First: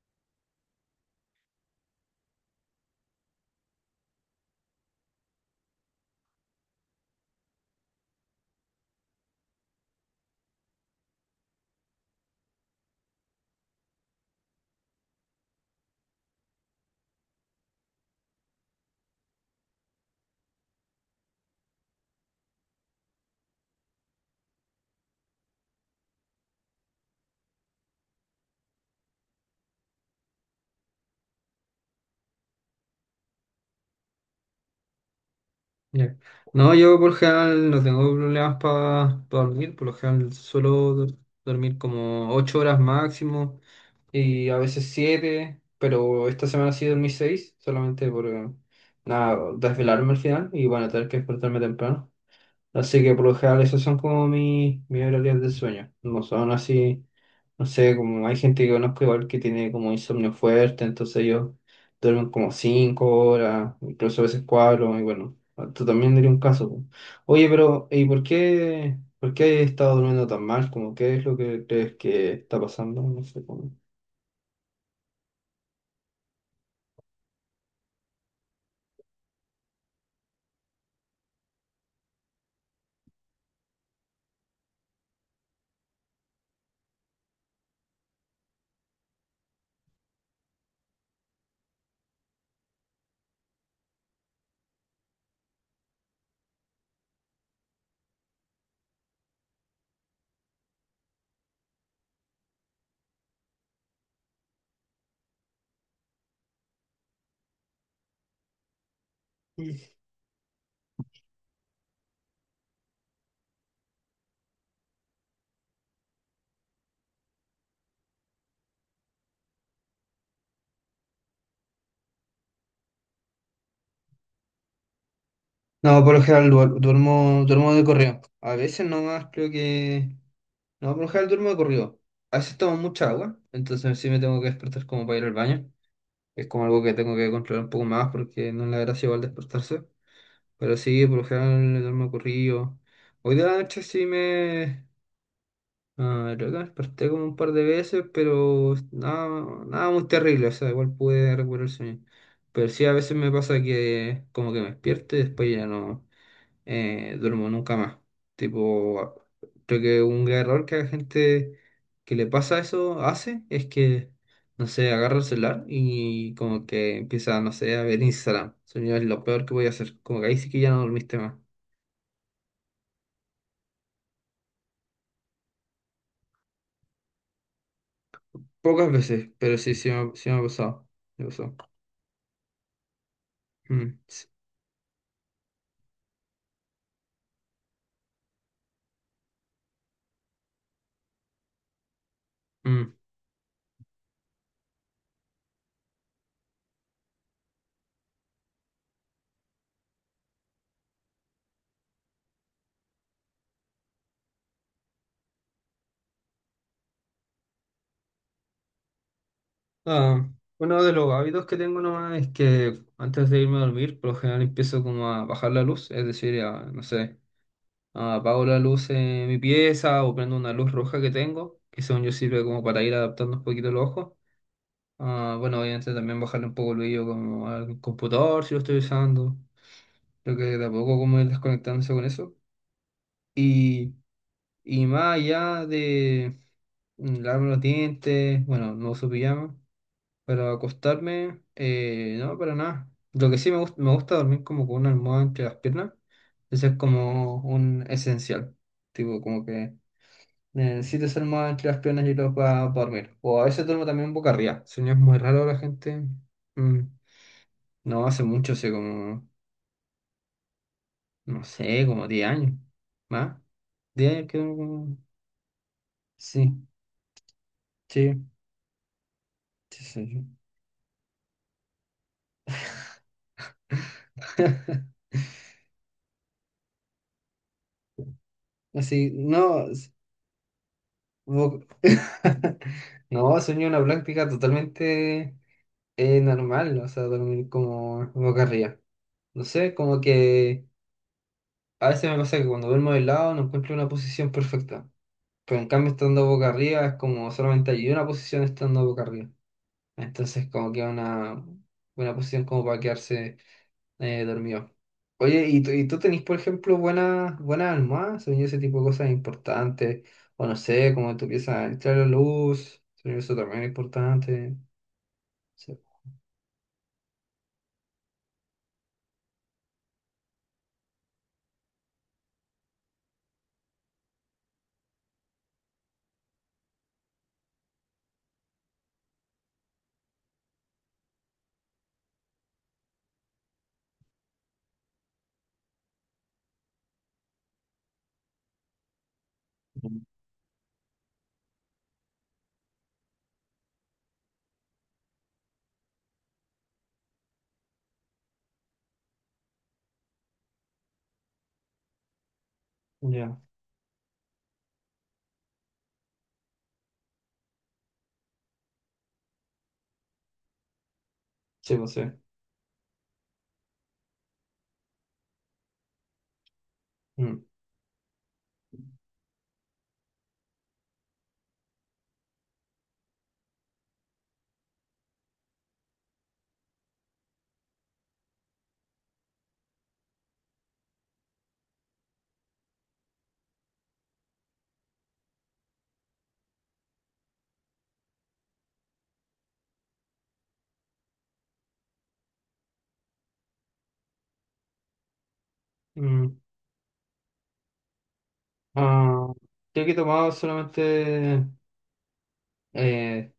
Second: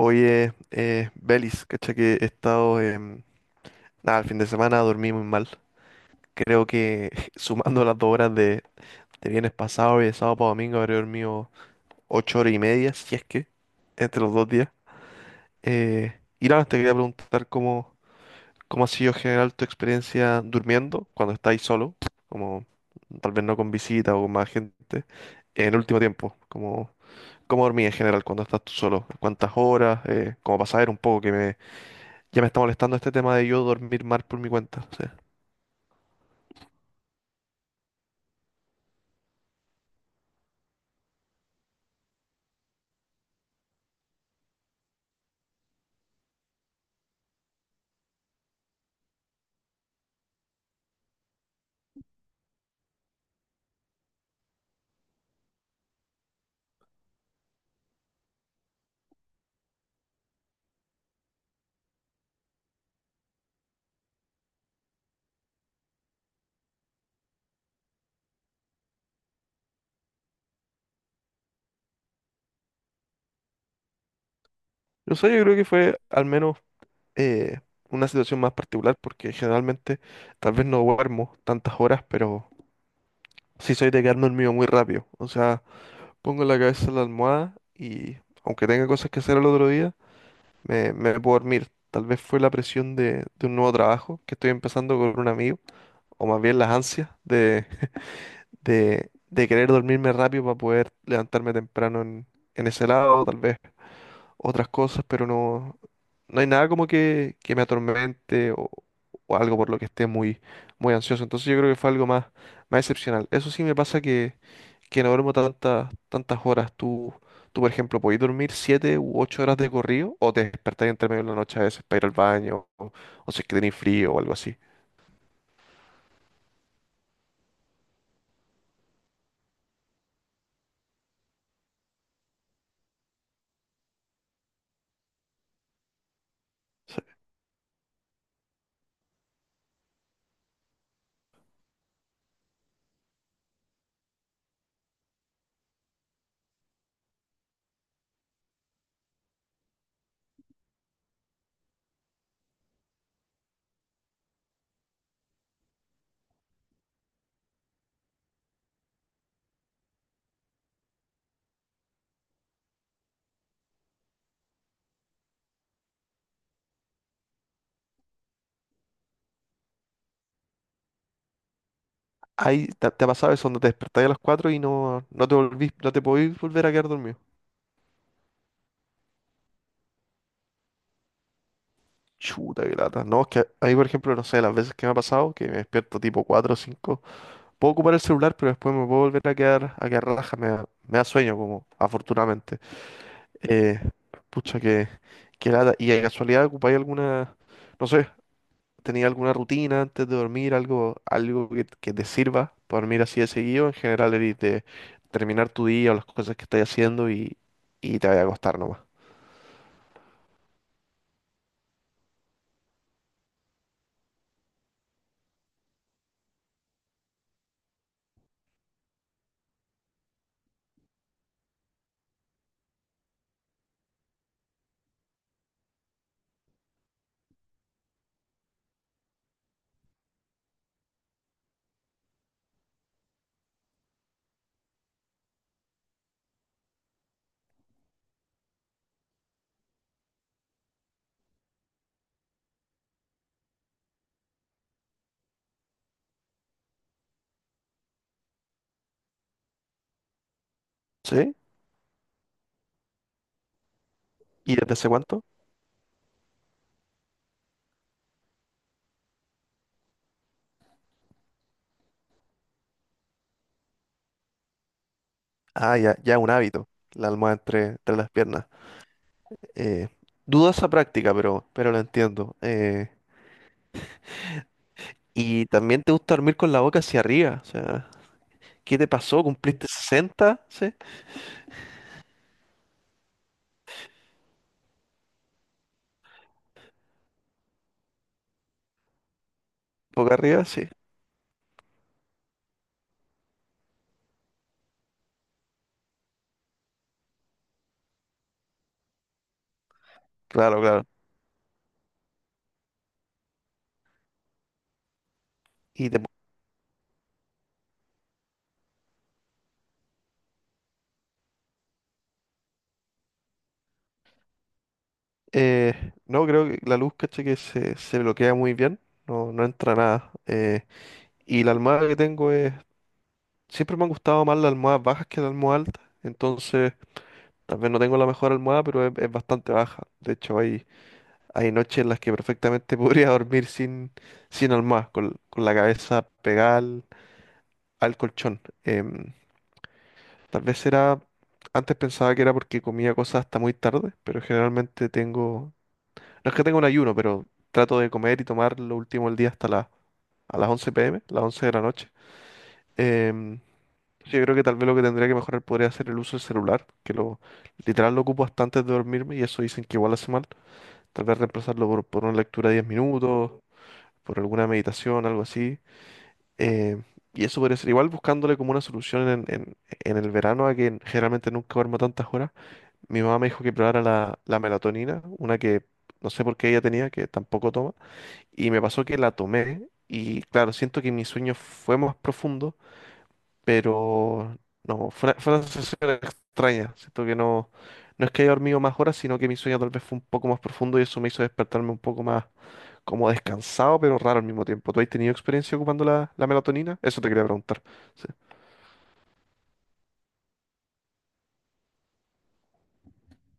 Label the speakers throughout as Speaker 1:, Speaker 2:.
Speaker 1: Oye, Belis, cacha que he estado, nada, el fin de semana dormí muy mal. Creo que sumando las dos horas de viernes pasado y de sábado para domingo habré dormido ocho horas y media, si es que, entre los dos días. Eh, y nada, te quería preguntar cómo ha sido en general tu experiencia durmiendo cuando estáis solo, como tal vez no con visita o con más gente, en el último tiempo, como cómo dormí en general cuando estás tú solo, cuántas horas, cómo pasar un poco que me ya me está molestando este tema de yo dormir mal por mi cuenta. O sea,
Speaker 2: Ya. No, yo por lo general no tengo problemas para dormir, por lo general suelo dormir como 8 horas máximo y a veces siete, pero esta semana sí dormí 6 solamente por nada, desvelarme al final y bueno, tener que despertarme temprano. Así que por lo general esos son como mis horarios de sueño. No son así, no sé, como hay gente que conozco igual que tiene como insomnio fuerte, entonces ellos duermen como cinco horas, incluso a veces cuatro, y bueno, tú también diría un caso. Po. Oye, pero ¿y por qué he estado durmiendo tan mal? Como, ¿qué es lo que crees que está pasando? No sé cómo.
Speaker 1: yo sé, yo creo que fue al menos eh, una situación más particular porque generalmente tal vez no duermo tantas horas, pero sí soy de quedarme dormido muy rápido. O sea, pongo la cabeza en la almohada y aunque tenga cosas que hacer al otro día, me puedo dormir. Tal vez fue la presión de un nuevo trabajo que estoy empezando con un amigo, o más bien las ansias de querer dormirme rápido para poder levantarme temprano en ese lado, tal vez. Otras cosas, pero no, no hay nada como que me atormente o algo por lo que esté muy ansioso. Entonces yo creo que fue algo más excepcional. Eso sí me pasa que no duermo tantas horas. Tú, por ejemplo, podés dormir siete u ocho horas de corrido o te despertás entre medio de la noche a veces para ir al baño o si es que tenés frío o algo así.
Speaker 2: No, por lo general duermo, duermo de corrido. A veces nomás creo que... No, por lo general duermo de corrido. A veces tomo mucha agua, entonces sí me tengo que despertar como para ir al baño. Es como algo que tengo que controlar un poco más, porque no es la gracia igual despertarse. Pero sí, por lo general duermo de corrido. Hoy de la noche sí me... Ah, creo que me desperté como un par de veces, pero nada, nada muy terrible, o sea, igual pude recuperar el sueño. Pero sí, a veces me pasa que como que me despierto y después ya no duermo nunca más. Tipo, creo que un gran error que la gente que le pasa eso hace es que, no sé, agarra el celular y como que empieza, no sé, a ver Instagram. Eso ya es lo peor que voy a hacer. Como que ahí sí que ya no dormiste más.
Speaker 1: Ahí te ha pasado eso, donde te despertás a las cuatro y no, no te volvís, no te podís volver a quedar dormido.
Speaker 2: Pocas veces, pero sí, sí me ha pasado. Me pasó.
Speaker 1: Chuta, qué lata. No, es que ahí, por
Speaker 2: Mm,
Speaker 1: ejemplo, no
Speaker 2: sí,
Speaker 1: sé, las veces que me ha pasado, que me despierto tipo 4 o 5 puedo ocupar el celular, pero después me puedo volver a quedar relajado, me da sueño, como, afortunadamente.
Speaker 2: mm.
Speaker 1: Eh, pucha, qué lata. ¿Y de casualidad ocupáis alguna, no sé, tenía alguna rutina antes de dormir, algo que te sirva para dormir así de seguido? En general, eres de terminar tu día o las cosas que estás haciendo y te vas a acostar nomás.
Speaker 2: Ah, uno de los hábitos que tengo nomás es que antes de irme a dormir, por lo general empiezo como a bajar la luz, es decir, a, no sé. Ah, apago la luz en mi pieza o prendo una luz roja que tengo, que según yo sirve como para ir adaptando un poquito los ojos. Ah, bueno, obviamente también bajarle un poco el brillo como al computador si lo estoy usando. Creo que de a poco como ir desconectándose con eso. Y, y más allá de lavarme los dientes, bueno, no uso pijama, pero acostarme, no, para nada. Lo que sí me gusta dormir como con una almohada entre las piernas. Eso es como un esencial. Tipo, como que necesito ser
Speaker 1: ¿Sí?
Speaker 2: más entre las piernas y los para dormir. O a veces duermo también boca
Speaker 1: ¿Y
Speaker 2: arriba.
Speaker 1: desde hace
Speaker 2: Sueño es muy
Speaker 1: cuánto?
Speaker 2: raro la gente. Mm. No, hace mucho, hace como, no sé, como 10 años. ¿Más? 10 años que duermo como-
Speaker 1: Ah, ya, ya un
Speaker 2: Sí,
Speaker 1: hábito, la almohada entre las
Speaker 2: sí,
Speaker 1: piernas.
Speaker 2: sí,
Speaker 1: Eh,
Speaker 2: sí. Sí.
Speaker 1: dudo esa práctica, pero lo entiendo. Y también te gusta dormir con la boca hacia arriba, o sea, ¿qué te
Speaker 2: Así,
Speaker 1: pasó? ¿Cumpliste
Speaker 2: no.
Speaker 1: 60, ¿sí?
Speaker 2: Bo- No, sueño una práctica totalmente normal. O sea, dormir como boca arriba. No sé, como
Speaker 1: ¿Boca arriba?
Speaker 2: que
Speaker 1: Sí,
Speaker 2: a veces me pasa que cuando duermo de lado no encuentro una posición perfecta. Pero en cambio, estando boca arriba, es como solamente hay una posición estando boca arriba. Entonces,
Speaker 1: claro,
Speaker 2: como que
Speaker 1: claro.
Speaker 2: una posición como para quedarse dormido. Oye, ¿y tú, y
Speaker 1: Y
Speaker 2: tú
Speaker 1: te-
Speaker 2: tenés, por ejemplo, buenas almohadas? Según yo, ese tipo de cosas importantes. O no sé, como tú empiezas a entrar la luz. Según yo, eso también es importante. Sí.
Speaker 1: no, creo que la luz, caché, que se bloquea muy bien, no, no entra nada. Y la almohada que tengo es... Siempre me han gustado más las almohadas bajas que las almohadas altas, entonces tal vez no tengo la mejor almohada, pero es bastante baja. De hecho, hay hay noches en las que perfectamente podría dormir sin almohada, con la cabeza pegada al colchón.
Speaker 2: Mm.
Speaker 1: Tal vez era, antes pensaba que era porque comía cosas hasta muy tarde, pero generalmente tengo, no es que tenga un ayuno, pero trato de comer y tomar lo último del día hasta las a las once p m las 11 de la noche.
Speaker 2: Ya,
Speaker 1: Em, yo creo que tal vez lo que tendría que mejorar podría ser el uso del celular, que lo literal lo ocupo hasta antes de dormirme y eso dicen que igual hace mal. Tal vez reemplazarlo
Speaker 2: sí, pues sí.
Speaker 1: por una lectura de 10 minutos, por alguna meditación, algo así. eh, y eso
Speaker 2: Mm,
Speaker 1: podría ser igual buscándole como una solución en el verano, a que generalmente nunca duermo tantas horas. Mi mamá me dijo que probara la melatonina, una que no sé por qué ella tenía, que tampoco toma. Y me pasó que la tomé y claro, siento que mi sueño fue más profundo, pero no, fue una sensación extraña. Siento que no, no es que haya dormido más horas, sino que mi sueño tal vez fue un poco más profundo y eso me hizo despertarme un poco más como descansado, pero raro al mismo tiempo. ¿Tú has tenido experiencia ocupando la
Speaker 2: mm.
Speaker 1: melatonina? Eso te quería preguntar. Sí.
Speaker 2: Ah, creo que he tomado solamente eh,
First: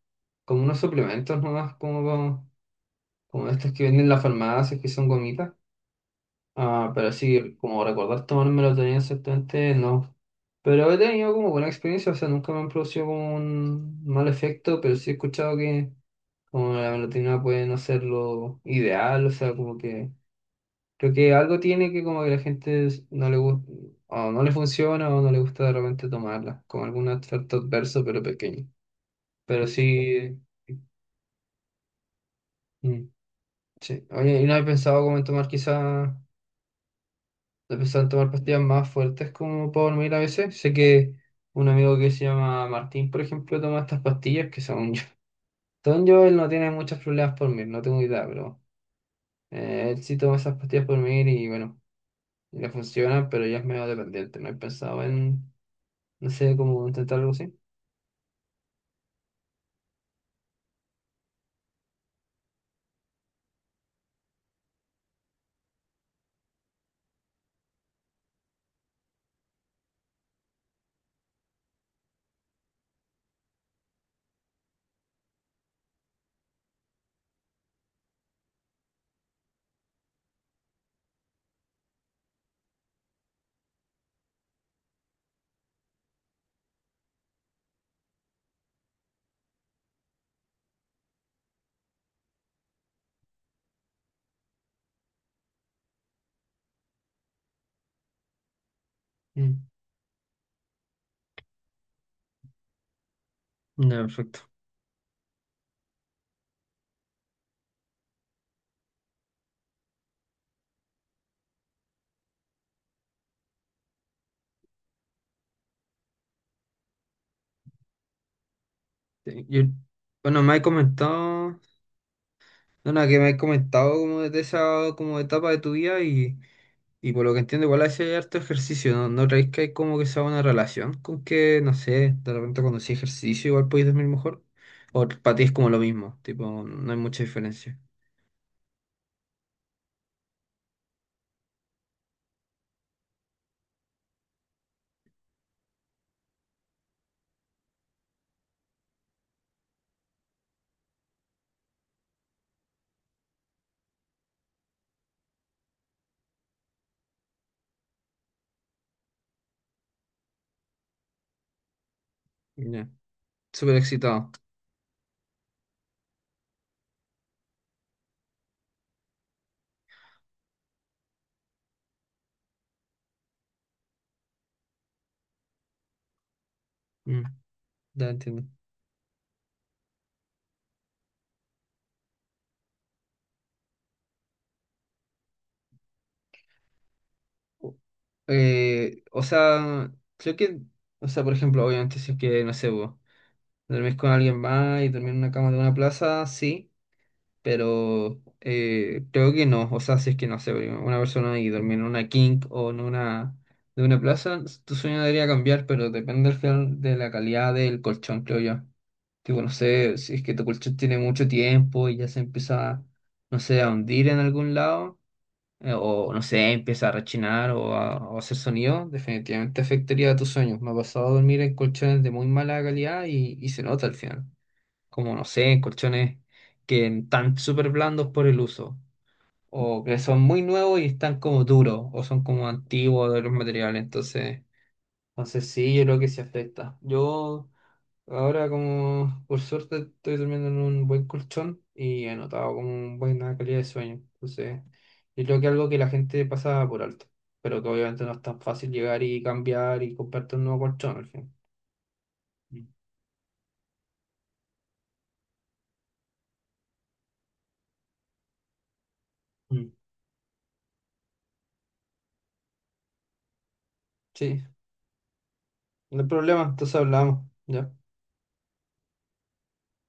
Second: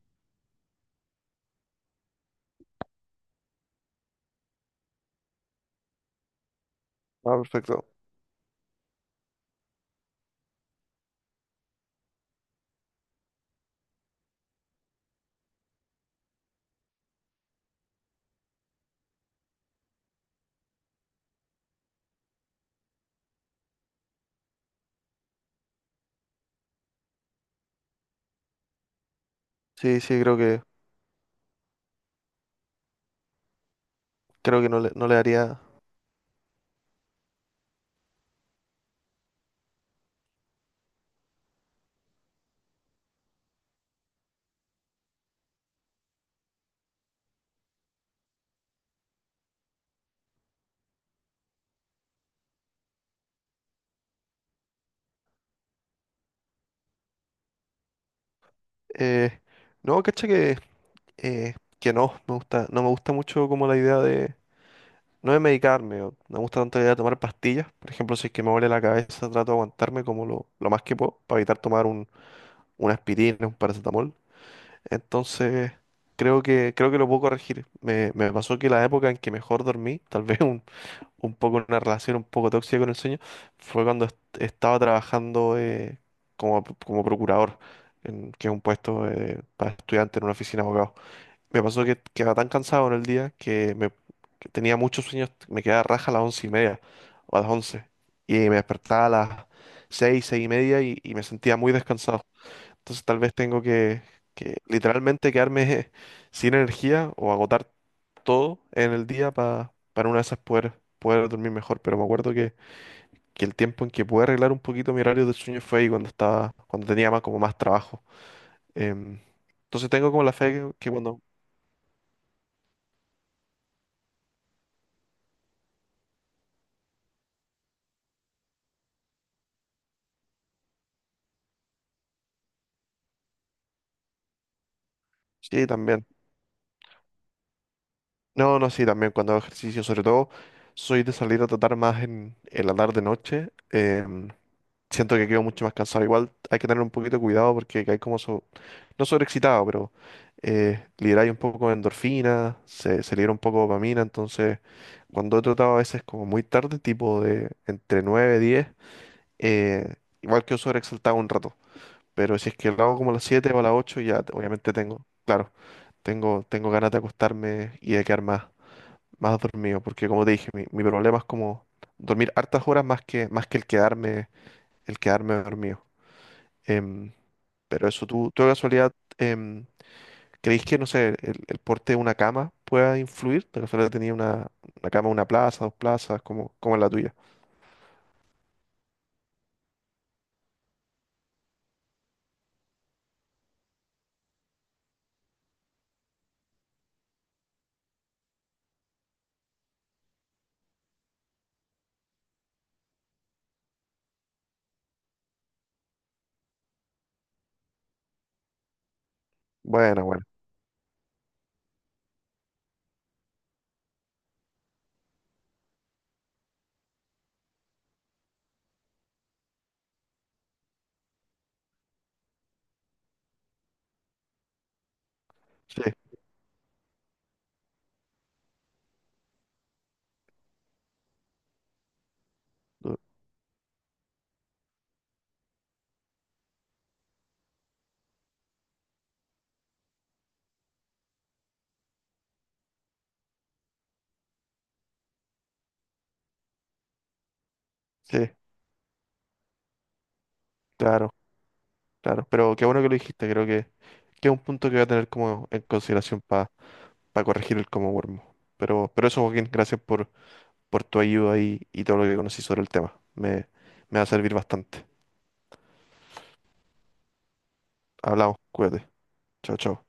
Speaker 2: como unos suplementos nomás, como, como estas que venden en la farmacia, que son gomitas. Ah, pero
Speaker 1: Ah,
Speaker 2: sí, como
Speaker 1: perfecto.
Speaker 2: recordar tomármelo tenía exactamente, no. Pero he tenido como buena experiencia, o sea, nunca me han producido como un mal efecto, pero sí he escuchado que como la melatonina puede no ser lo ideal, o sea, como que creo que algo tiene que como que no le gusta, o no le funciona, o no le gusta de repente tomarla, como algún efecto adverso, pero pequeño. Pero
Speaker 1: Sí, sí,
Speaker 2: sí, mm, sí. Oye, ¿y no
Speaker 1: creo
Speaker 2: he
Speaker 1: que no
Speaker 2: pensado
Speaker 1: no le
Speaker 2: como en tomar
Speaker 1: haría.
Speaker 2: quizás? Empezaron a tomar pastillas más fuertes como para dormir a veces. Sé que un amigo que se llama Martín, por ejemplo, toma estas pastillas que son yo. Según yo, él no tiene muchos problemas por dormir, no tengo idea, pero él sí toma esas pastillas por dormir y bueno, y le funciona, pero ya es medio dependiente. No he pensado en, no sé, cómo intentar algo así.
Speaker 1: eh, no, cacha que no, me gusta, no me gusta mucho como la idea de. No de medicarme, o no me gusta tanto la idea de tomar pastillas. Por ejemplo, si es que me duele la cabeza, trato de aguantarme como lo más que puedo, para evitar tomar un, una aspirina, un paracetamol. Entonces, creo que lo puedo corregir. Me pasó que la época en que mejor dormí, tal vez un poco una relación un poco tóxica con el sueño fue cuando estaba trabajando como, como procurador, en, que es un puesto para estudiante en una oficina de abogados. Me pasó que quedaba tan cansado en el día que tenía muchos sueños, me quedaba raja a las once y media o a las once y me despertaba a las
Speaker 2: Mm.
Speaker 1: seis, seis y media y me sentía muy descansado. Entonces tal vez tengo
Speaker 2: Ya, perfecto.
Speaker 1: que literalmente quedarme sin energía o agotar todo en el día para una de esas poder dormir mejor. Pero me acuerdo que el tiempo en que pude arreglar un poquito mi horario de sueño fue ahí cuando estaba, cuando tenía más como más trabajo. Em,
Speaker 2: Sí, yo-
Speaker 1: entonces tengo como la
Speaker 2: bueno,
Speaker 1: fe
Speaker 2: me has
Speaker 1: que cuando...
Speaker 2: comentado, no, nada, que me has comentado como de esa como etapa de tu vida y... Y por lo que entiendo, igual hace harto ejercicio, ¿no? ¿No creéis que hay como que sea una relación con que, no sé, de repente cuando hacéis ejercicio igual podéis dormir mejor? ¿O para ti es
Speaker 1: Sí,
Speaker 2: como lo
Speaker 1: también.
Speaker 2: mismo? Tipo, no hay mucha diferencia.
Speaker 1: No, no, sí, también cuando hago ejercicio, sobre todo soy de salir a tratar más en la tarde-noche. Siento que quedo mucho más cansado. Igual hay que tener un poquito de cuidado porque hay como, no sobreexcitado, pero liberáis un poco de endorfina, se libera un poco de dopamina. Entonces, cuando he tratado a veces como muy tarde, tipo de entre 9 y 10, eh, igual que sobreexaltado un rato. Pero si es que lo
Speaker 2: Ya.
Speaker 1: hago como a las 7 o a las
Speaker 2: Súper
Speaker 1: 8 ya
Speaker 2: excitado.
Speaker 1: obviamente tengo, claro, tengo ganas de acostarme y de quedar más dormido. Porque como te dije, mi problema es como dormir hartas horas más que el quedarme dormido. Em,
Speaker 2: Mm,
Speaker 1: pero eso,
Speaker 2: ya
Speaker 1: ¿tú
Speaker 2: entiendo.
Speaker 1: de casualidad em, creéis que, no sé, el porte de una cama pueda influir? De casualidad tenía una cama, una plaza, dos plazas, como, como es la tuya.
Speaker 2: O- o sea, creo que, o sea, por ejemplo, obviamente si es que, no sé, vos dormís con alguien más y dormir en una cama de una plaza, sí. Pero creo que no. O sea, si es que no sé, una persona y dormir en una king o en una de una plaza, tu sueño debería cambiar, pero depende al final de la calidad del colchón, creo yo. Tipo, no sé,
Speaker 1: Bueno,
Speaker 2: si es
Speaker 1: bueno.
Speaker 2: que tu colchón tiene mucho tiempo y ya se empieza, no sé, a hundir en algún lado, o no sé, empieza a rechinar o o a hacer sonido, definitivamente afectaría a tus sueños. Me ha pasado a dormir en colchones de muy mala calidad y se nota al final como no sé,
Speaker 1: Sí,
Speaker 2: colchones que están súper blandos por el uso, o que son muy nuevos y están como duros, o son como
Speaker 1: du-
Speaker 2: antiguos de los materiales, entonces sí, yo creo que sí afecta. Yo ahora como por suerte estoy durmiendo en un buen colchón y he notado como una buena calidad de sueño, entonces yo creo que es algo que la gente pasa por alto, pero que obviamente no es
Speaker 1: sí,
Speaker 2: tan fácil llegar y cambiar y comprarte un nuevo colchón al
Speaker 1: claro,
Speaker 2: fin.
Speaker 1: claro. Pero qué
Speaker 2: Mm.
Speaker 1: bueno que lo dijiste, que es un punto que voy a tener como en consideración para corregir el comodormo. Pero eso, Joaquín,
Speaker 2: Mm.
Speaker 1: gracias por tu ayuda y todo lo que conocí sobre el tema. Me va a servir
Speaker 2: Sí,
Speaker 1: bastante.
Speaker 2: no hay problema, entonces hablamos. ¿Ya?
Speaker 1: Hablamos, cuídate. Chao, chao.